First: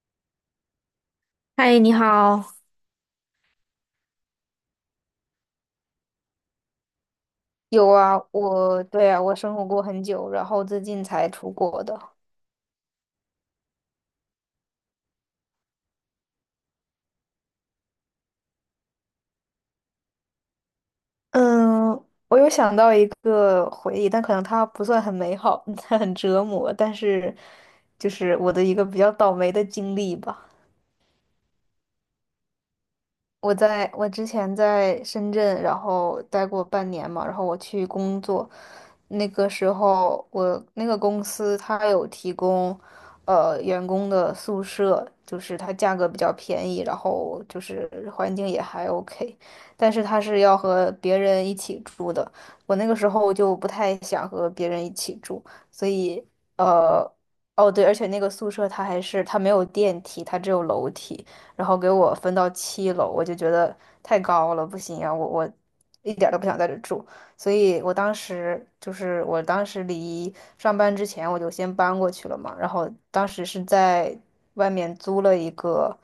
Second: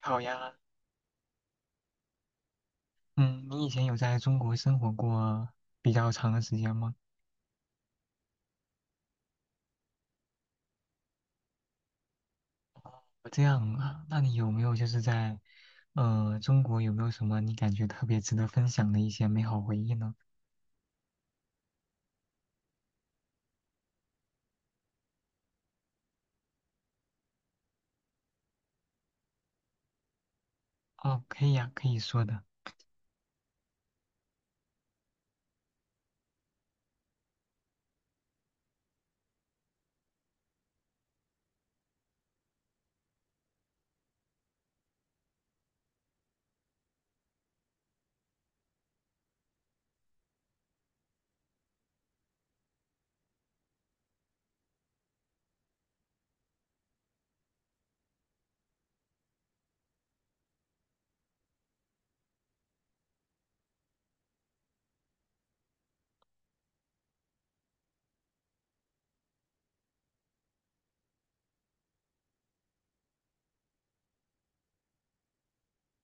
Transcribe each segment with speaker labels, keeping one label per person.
Speaker 1: 好呀。
Speaker 2: 嗨，你好。
Speaker 1: 嗯，你以前有在中国生活过比较长的时间吗？
Speaker 2: 有啊，我对啊，我生活过很久，然后最近才出国的。
Speaker 1: 这样啊，那你有没有就是在，中国有没有什么你感觉特别值得分享的一些美好回忆呢？
Speaker 2: 嗯，我有想到一个回忆，但可能它不算很美好，它很折磨，但是就是我的一个比较倒霉的经历吧。
Speaker 1: 哦，可以呀，可以说的。
Speaker 2: 我之前在深圳，然后待过半年嘛，然后我去工作，那个时候我那个公司它有提供，员工的宿舍，就是它价格比较便宜，然后就是环境也还 OK，但是它是要和别人一起住的，我那个时候就不太想和别人一起住，所以呃，哦对，而且那个宿舍它还是它没有电梯，它只有楼梯。然后给我分到七楼，我就觉得太高了，不行啊，我一点儿都不想在这住，所以我当时离上班之前我就先搬过去了嘛，然后当时是在外面租了一个，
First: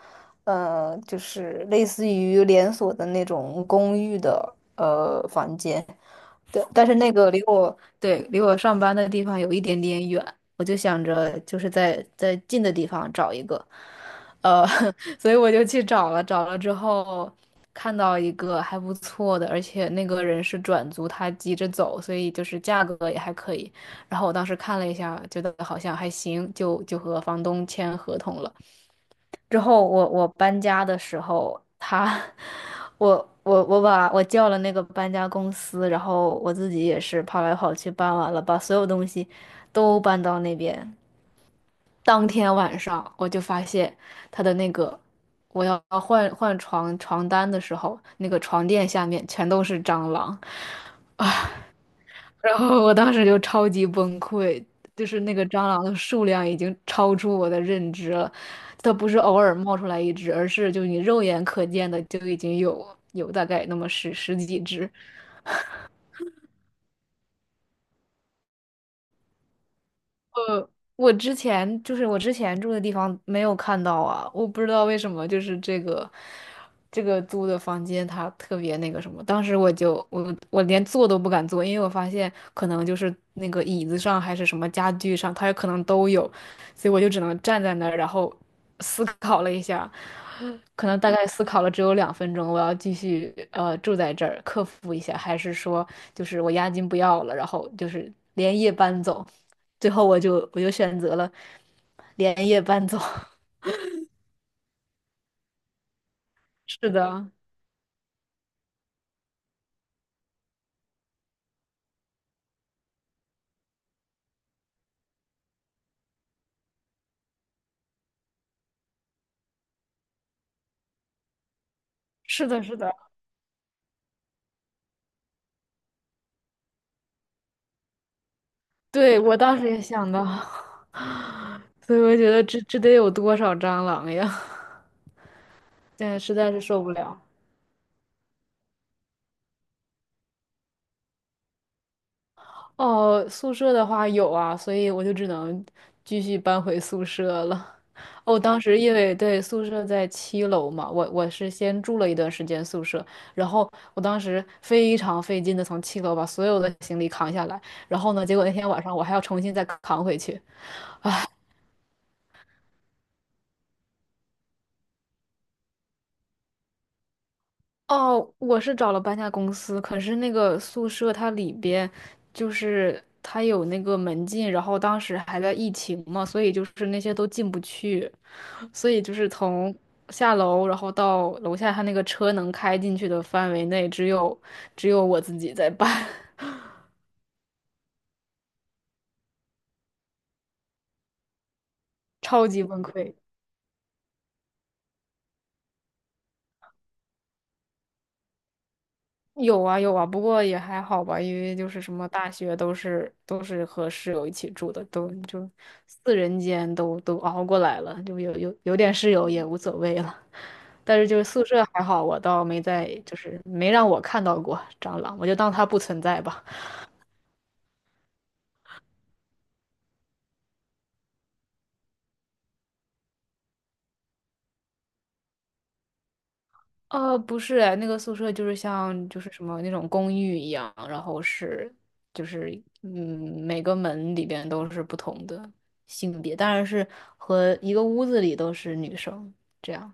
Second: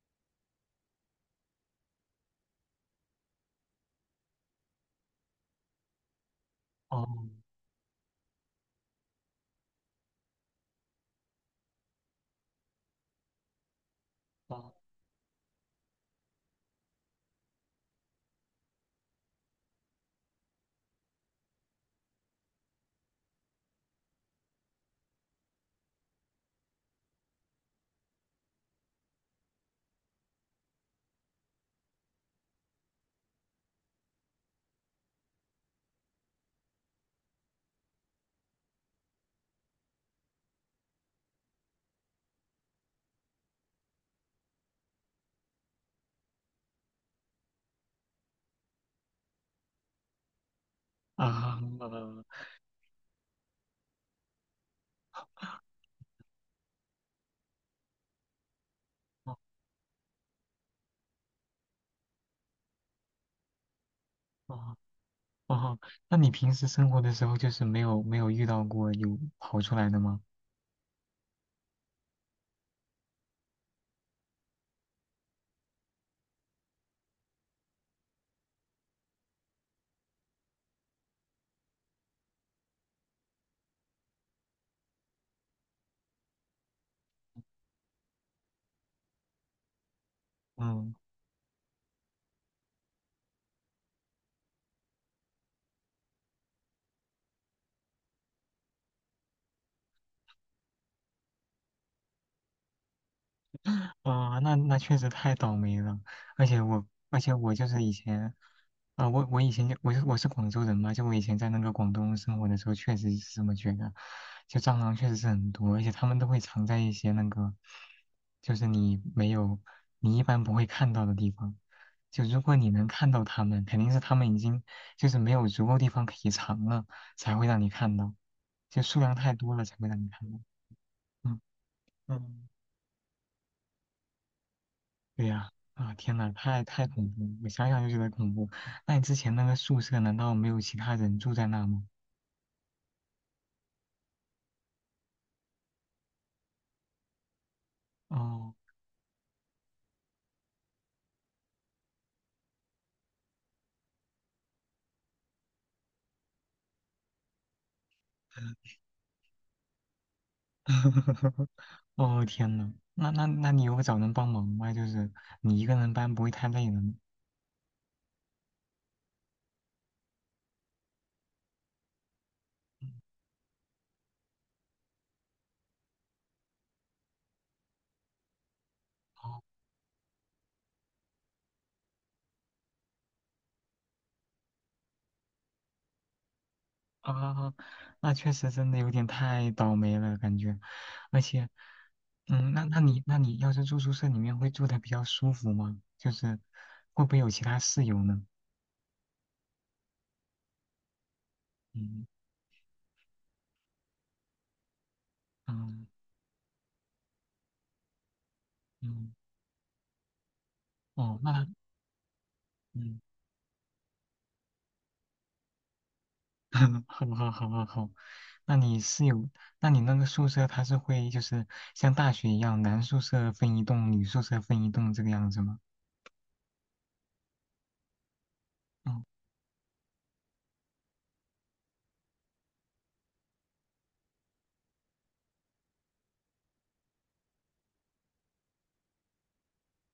Speaker 2: 就是类似于连锁的那种公寓的房间。对，但是
Speaker 1: 哦。
Speaker 2: 离我上班的地方有一点点远，我就想着就是在近的地方找一个，呃，
Speaker 1: 哦。
Speaker 2: 所以我就去找了，找了之后看到一个还不错的，而且那个人是转租，他急着走，所以就是价格也还可以。然后我当时看了一下，觉得好像还行，就和房东签合同了。之后我搬家的时候，他 我我叫了那个搬家公司，然后我自己也是跑来跑去搬完了，把所有东西都搬到那边。当天晚上我就发现他的那个我要换床单的时候，那个床垫下面全都是蟑螂。
Speaker 1: 啊，
Speaker 2: 然后我当时就超级崩溃，就是那个蟑螂的数量已经超出我的认知了，它不是偶
Speaker 1: 哦。
Speaker 2: 尔冒出来一只，而是就你肉眼可见的就已经有大概那么十几
Speaker 1: 哦。
Speaker 2: 只。
Speaker 1: 哦，那你平时生活的时候就是没有遇到过有跑出来的吗？
Speaker 2: 我之前住的地方没有看到啊，我不知道为什么，就是这个租的房间它特别那个什么，当时我就连坐都不敢坐，因为我发现可能就是那个椅子上还是什么家具上，它有可能都有，所以我就只能站在那儿，然后思考了一下，可
Speaker 1: 嗯。
Speaker 2: 能大概思考了只有两分钟，我要继续住在这儿，克服一下，还是说就是我押金不要了，然后就是连夜搬走。最后我就选择了连夜搬走。
Speaker 1: 啊，那那确实太倒霉了，而且我，
Speaker 2: 是
Speaker 1: 而
Speaker 2: 的，
Speaker 1: 且我就是以前，啊、我以前就我是广州人嘛，就我以前在那个广东生活的时候，确实是这么觉得，就蟑螂确实是很多，而且它们都会藏在一些那个，就是你没有，你一般不会看到的地方，就如
Speaker 2: 是
Speaker 1: 果
Speaker 2: 的，
Speaker 1: 你
Speaker 2: 是
Speaker 1: 能
Speaker 2: 的，
Speaker 1: 看到它们，肯定是它们已经就是没有足够地方可以藏了，才会让你看到，就数量
Speaker 2: 对，
Speaker 1: 太
Speaker 2: 我
Speaker 1: 多
Speaker 2: 当
Speaker 1: 了
Speaker 2: 时
Speaker 1: 才
Speaker 2: 也
Speaker 1: 会让你
Speaker 2: 想到，
Speaker 1: 看到。嗯。
Speaker 2: 所以我觉得
Speaker 1: 嗯。
Speaker 2: 这得有多少蟑螂呀？
Speaker 1: 对呀，啊，
Speaker 2: 现
Speaker 1: 天
Speaker 2: 在
Speaker 1: 呐，
Speaker 2: 实在是
Speaker 1: 太
Speaker 2: 受
Speaker 1: 太
Speaker 2: 不
Speaker 1: 恐
Speaker 2: 了。
Speaker 1: 怖了，我想想就觉得恐怖。那你之前那个宿舍难道没有其他人住在那吗？
Speaker 2: 哦，宿舍的话有啊，所以我就只能继续搬回宿舍了。哦，
Speaker 1: 哦。
Speaker 2: 当时因为对宿舍在七楼嘛，我是先住了一段时间宿舍，然后我当时非常费劲的从七楼把所有的行李扛下来，然后呢，结果那天晚上我还要重新再扛回去，
Speaker 1: 哦，天呐，那你有找人帮忙吗？就是你一个人搬不会太累了吗？
Speaker 2: 哦，我是找了搬家公司，可是那个宿舍它里边就
Speaker 1: 嗯。
Speaker 2: 是它有那个门禁，然后当时还在疫情嘛，所以就是那些都进不去，所以就是
Speaker 1: 哦。
Speaker 2: 从下楼然后到楼下，它那个车能开进去的范围内，只有我自己在搬，
Speaker 1: 啊，那确实真的有点太倒霉了感觉，而且。
Speaker 2: 超
Speaker 1: 嗯，
Speaker 2: 级
Speaker 1: 那
Speaker 2: 崩
Speaker 1: 你
Speaker 2: 溃。
Speaker 1: 那你要是住宿舍里面会住的比较舒服吗？就是会不会有其他室友呢？
Speaker 2: 有啊有啊，不过也还好吧，因为就是什
Speaker 1: 嗯。
Speaker 2: 么大学都是和室友一起住的，都就
Speaker 1: 嗯。
Speaker 2: 四人间都熬过来了，就有点室
Speaker 1: 嗯。
Speaker 2: 友也无所谓了。但是
Speaker 1: 哦，
Speaker 2: 就是
Speaker 1: 那
Speaker 2: 宿
Speaker 1: 他。
Speaker 2: 舍还好，我倒没在，
Speaker 1: 嗯。
Speaker 2: 就是没让我看到过蟑螂，我就当它不存在吧。
Speaker 1: 好好好好好，那你是有，那你那个宿舍它是会就是像大学一样，男宿舍分一栋，女宿舍分一栋这个样子吗？
Speaker 2: 呃，不是哎，那个宿舍就是
Speaker 1: 嗯。
Speaker 2: 像就是什么那种公寓一样，然后是就是嗯，每个门里边都是不同的性别，当然是和一个屋子里都是女生这样。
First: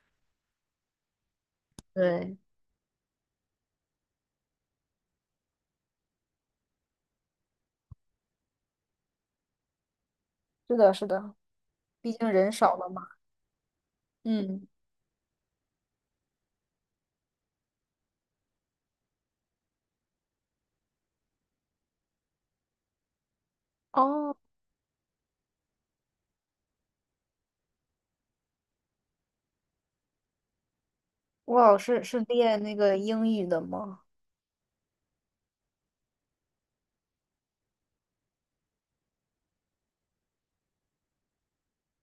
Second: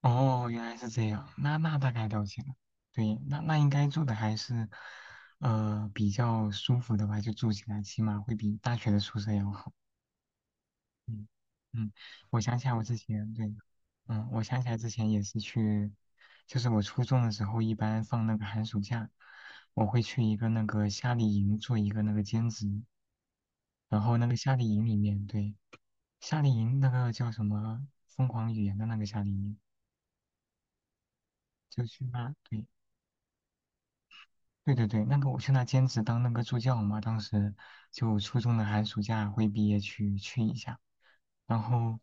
Speaker 1: 哦，原来是这样，那那大概了
Speaker 2: 对，
Speaker 1: 解了。对，那那应该住的还是，比较舒服的吧，就住起来起码会比大学的宿舍要好。
Speaker 2: 是的，是
Speaker 1: 嗯。
Speaker 2: 的，
Speaker 1: 嗯，
Speaker 2: 毕竟
Speaker 1: 我
Speaker 2: 人
Speaker 1: 想起来
Speaker 2: 少
Speaker 1: 我
Speaker 2: 了
Speaker 1: 之
Speaker 2: 嘛。
Speaker 1: 前对，嗯，我想
Speaker 2: 嗯，
Speaker 1: 起来之前也是去，就是我初中的时候，一般放那个寒暑假，我会去一个那个夏令营做一个那个兼职，然后那
Speaker 2: 哦，
Speaker 1: 个夏令营里面，对，夏令营那个叫什么疯狂语言的那个夏令营，
Speaker 2: 我老
Speaker 1: 就去
Speaker 2: 师是
Speaker 1: 那，
Speaker 2: 练
Speaker 1: 对
Speaker 2: 那个英语的吗？
Speaker 1: 对对对，那个我去那兼职当那个助教嘛，当时就初中的寒暑假会毕业去一下，然后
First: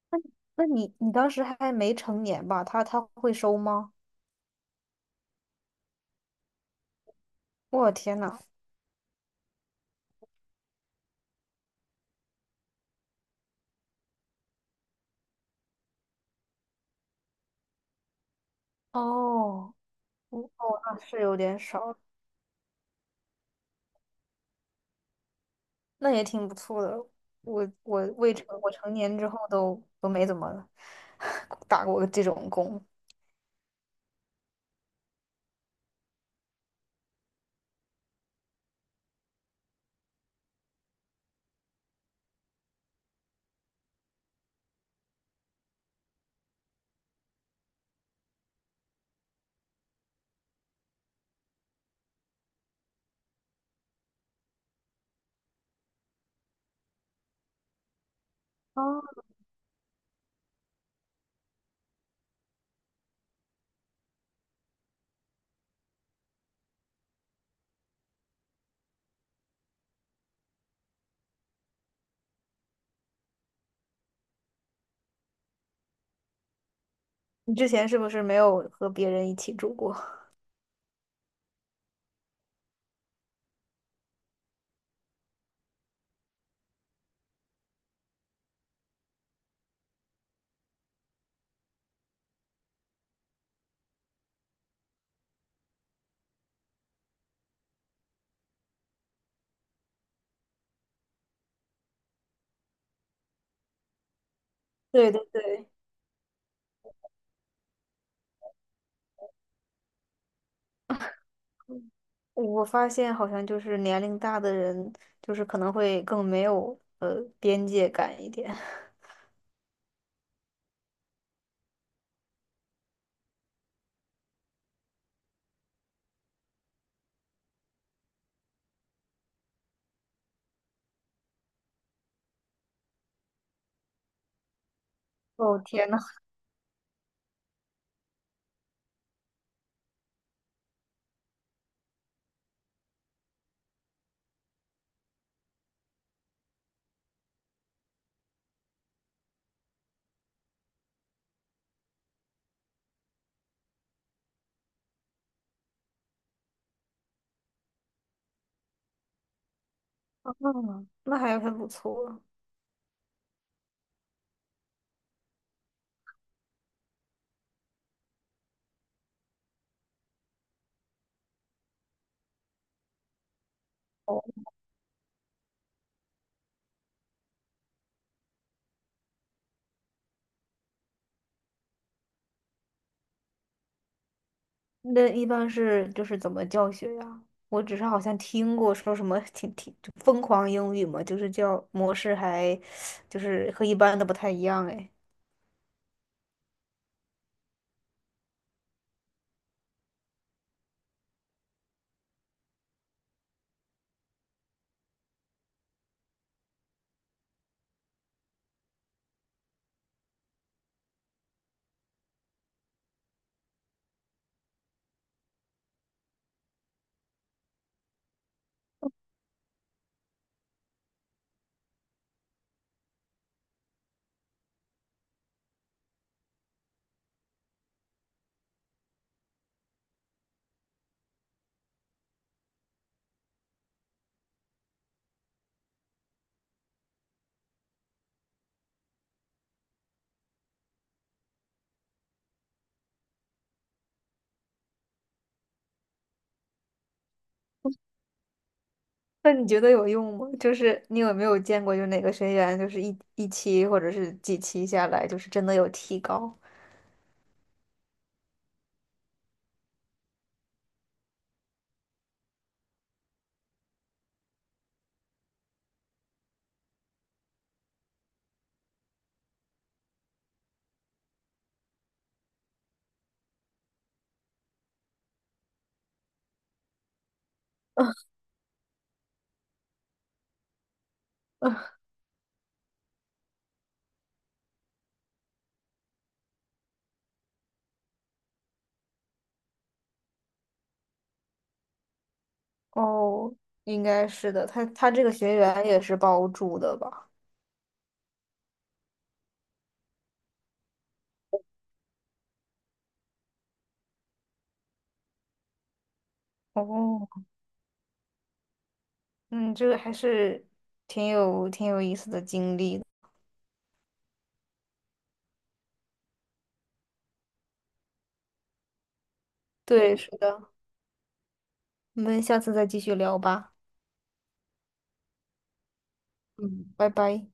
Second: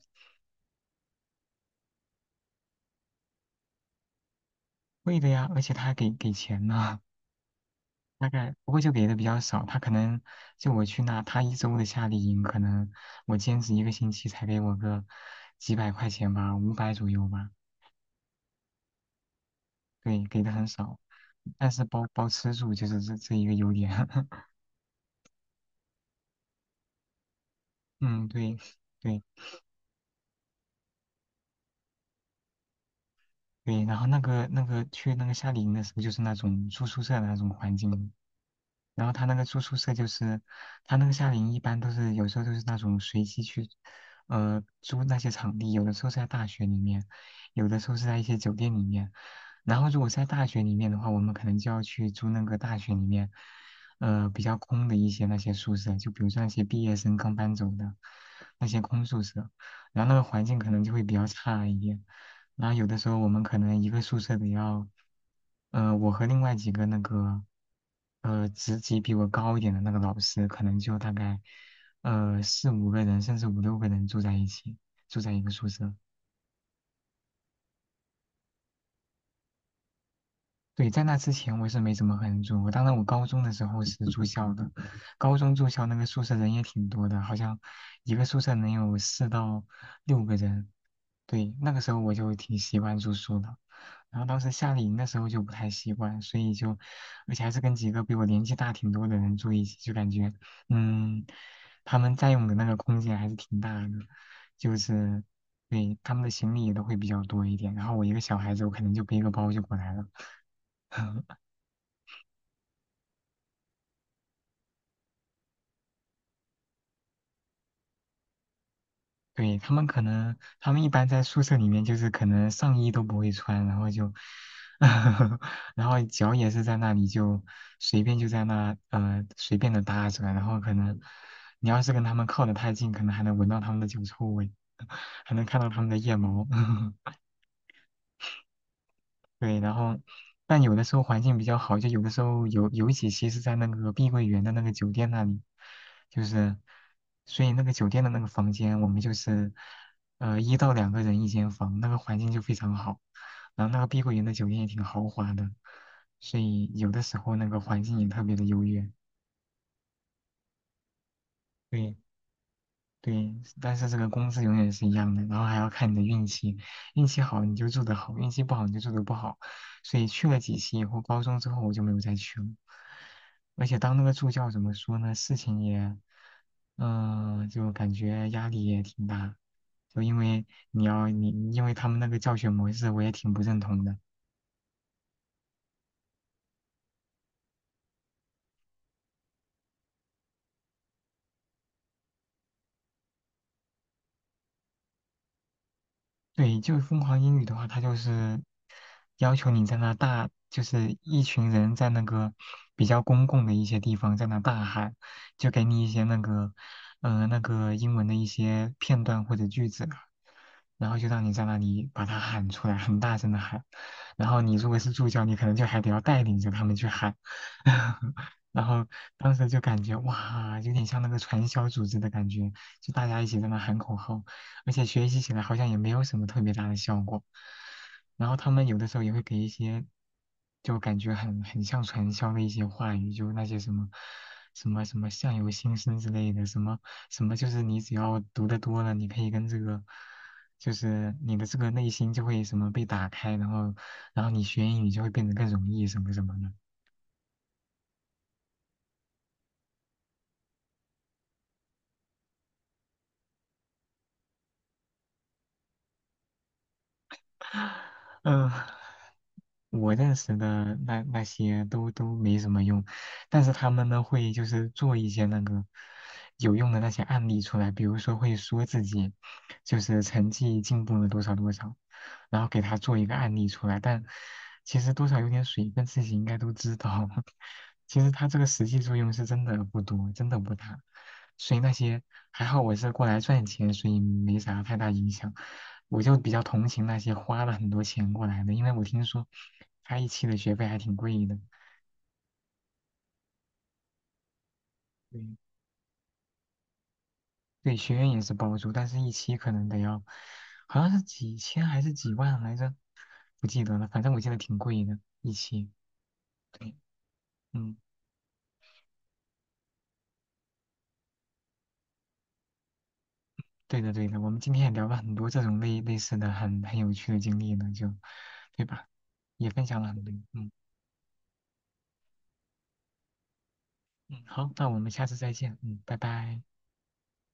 Speaker 2: 那你当时还没成年吧？他会收吗？
Speaker 1: 会的呀，而且他还给钱呢。
Speaker 2: 我天
Speaker 1: 大
Speaker 2: 呐，
Speaker 1: 概不过就给的比较少，他可能就我去那，他一周的夏令营，可能我兼职一个星期才给我个几百块钱吧，五百左右吧，
Speaker 2: 哦，
Speaker 1: 对，给
Speaker 2: 哦，
Speaker 1: 的很
Speaker 2: 那
Speaker 1: 少，
Speaker 2: 是有点
Speaker 1: 但是
Speaker 2: 少。
Speaker 1: 包吃住就是这一个优点。
Speaker 2: 那也挺不错的。我我
Speaker 1: 嗯，
Speaker 2: 未成
Speaker 1: 对。
Speaker 2: 我成年
Speaker 1: 对，
Speaker 2: 之后都没怎么 打过这种工。
Speaker 1: 对，然后那个去那个夏令营的时候，就是那种住宿舍的那种环境，然后他那个住宿舍就是，他那个夏令营一般都是有时候都是那种随机去，租那些场地，有的时候是在大学里面，有的时候是在一些酒店里面。然后如果是在大学里面的话，我们可能就要去租那个大学里面，比较空的一些那些宿舍，就比如说那些毕业生刚搬走的那些空
Speaker 2: 啊。
Speaker 1: 宿舍。然后那个环境可能就会比较差一点。然后有的时候我们可能一个宿舍得要，我和另外几个那个，职级比我高一点的那个老师，可能就大概，四五个人，甚至五六个人住在一起，住在一个宿舍。
Speaker 2: 你之前是不是没有和别人一起住过？
Speaker 1: 对，在那之前我是没怎么和人住过，我当然我高中的时候是住校的，高中住校那个宿舍人也挺多的，好像一个宿舍能有四到六个人。对，那个时候我就挺习惯住宿的，然后当时夏令营的时候就不太习惯，所以就，而且还是跟几个比我年纪大挺多的人住一起，就感觉，嗯，他们占用的那个空间还是挺大的，就
Speaker 2: 对对
Speaker 1: 是，
Speaker 2: 对，
Speaker 1: 对，他们的行李也都会比较多一点，然后我一个小孩子，我可能就背个包就过来了。
Speaker 2: 我发现好像就是年龄大的人，就是可能会更没有边界感一点。
Speaker 1: 对，他们可能，他们一般在宿舍里面就是可能上衣都不会穿，然后就。然后脚也是在那里就随便就在那随便的搭着，然后可能你要是跟他们靠得太近，可能还能闻到他们的脚臭味。还能看
Speaker 2: 哦
Speaker 1: 到他
Speaker 2: 天
Speaker 1: 们的
Speaker 2: 呐，
Speaker 1: 腋毛。对，然后但有的时候环境比较好，就有的时候有几期是在那个碧桂园的那个酒店那里，就是所以那个酒店的那个房间，我们就是一到两个人一间房，那个环境就非常好，然后那个碧桂园的酒店也挺豪华的，所以有的时候那个环境也特别的优越。
Speaker 2: 嗯，那还很不
Speaker 1: 对。
Speaker 2: 错。
Speaker 1: 对，但是这个工资永远是一样的，然后还要看你的运气，运气好你就做得好，运气不好你就做得不好。所以去了几期以后，高中之后我就没有再去了。而且当那个
Speaker 2: 哦。
Speaker 1: 助教怎么说呢，事情也，嗯、就感觉压力也挺大，就因为你要你因为他们那个教学模式我也挺不认同的。
Speaker 2: 那一般是就是怎么教学呀？我只是好像听过说什么挺就疯狂英语嘛，就是教模式还就是和一般的不太一样哎。
Speaker 1: 对，就疯狂英语的话，它就是要求你在那大，就是一群人在那个比较公共的一些地方在那大喊，就给你一些那个，那个英文的一些片段或者句子啊，然后就让你在那里把它喊出来，很大声的喊，然后你如果是助教，你可能就还得要带领着他们去喊。然后当时就感觉哇，有点像那个传销组织的感觉，就大家一起在那喊口号。而且学习起来好像也没有什么特别大的效果。然后他们有的时候也会给一些，就感觉很像传销的一些话语，就那些什么什么相由心生之类的，什么什么就是你只要读得多了，你可以跟这个，就是你的这个内心就会什么被打开，然后然后你学英语就会变得更容易什么什么的。
Speaker 2: 那你觉得有用吗？就是你有没有见过，就哪个学员就是一期或者是几期下来，就是真的有提高？
Speaker 1: 嗯，我认识的那些都没什么用，但是他们呢会就是做一些那个有用的那些案例出来，比如说会说自己就是成绩进步了多少多少，然后给他做一个案例出来，但其实多少有点水分，自己应该都知道。其实他这个实际作用是真的不多，真的不大。所以那些还好我是过来赚钱，所以没啥太大影响。我就比较同情那些花了很多钱过来的，因为我听说他一期的学费还挺贵的。
Speaker 2: 哦，应该是的，他这个
Speaker 1: 对，
Speaker 2: 学员也是包住的吧？
Speaker 1: 对，学院也是包住，但是一期可能得要，好像是几千还是几万来着，不记得了。反正我记得挺贵的，一期。
Speaker 2: 哦，
Speaker 1: 嗯，
Speaker 2: 嗯，这个还是挺有意思的经历的。
Speaker 1: 对的对的，我们今天也聊了很多这种类似的很有趣的经历呢，就，对吧？也分享了
Speaker 2: 对，
Speaker 1: 很
Speaker 2: 是
Speaker 1: 多。
Speaker 2: 的，
Speaker 1: 嗯。
Speaker 2: 我们下次再继续聊吧。
Speaker 1: 嗯，好，那我们下次再见。嗯，拜拜。
Speaker 2: 嗯，拜拜。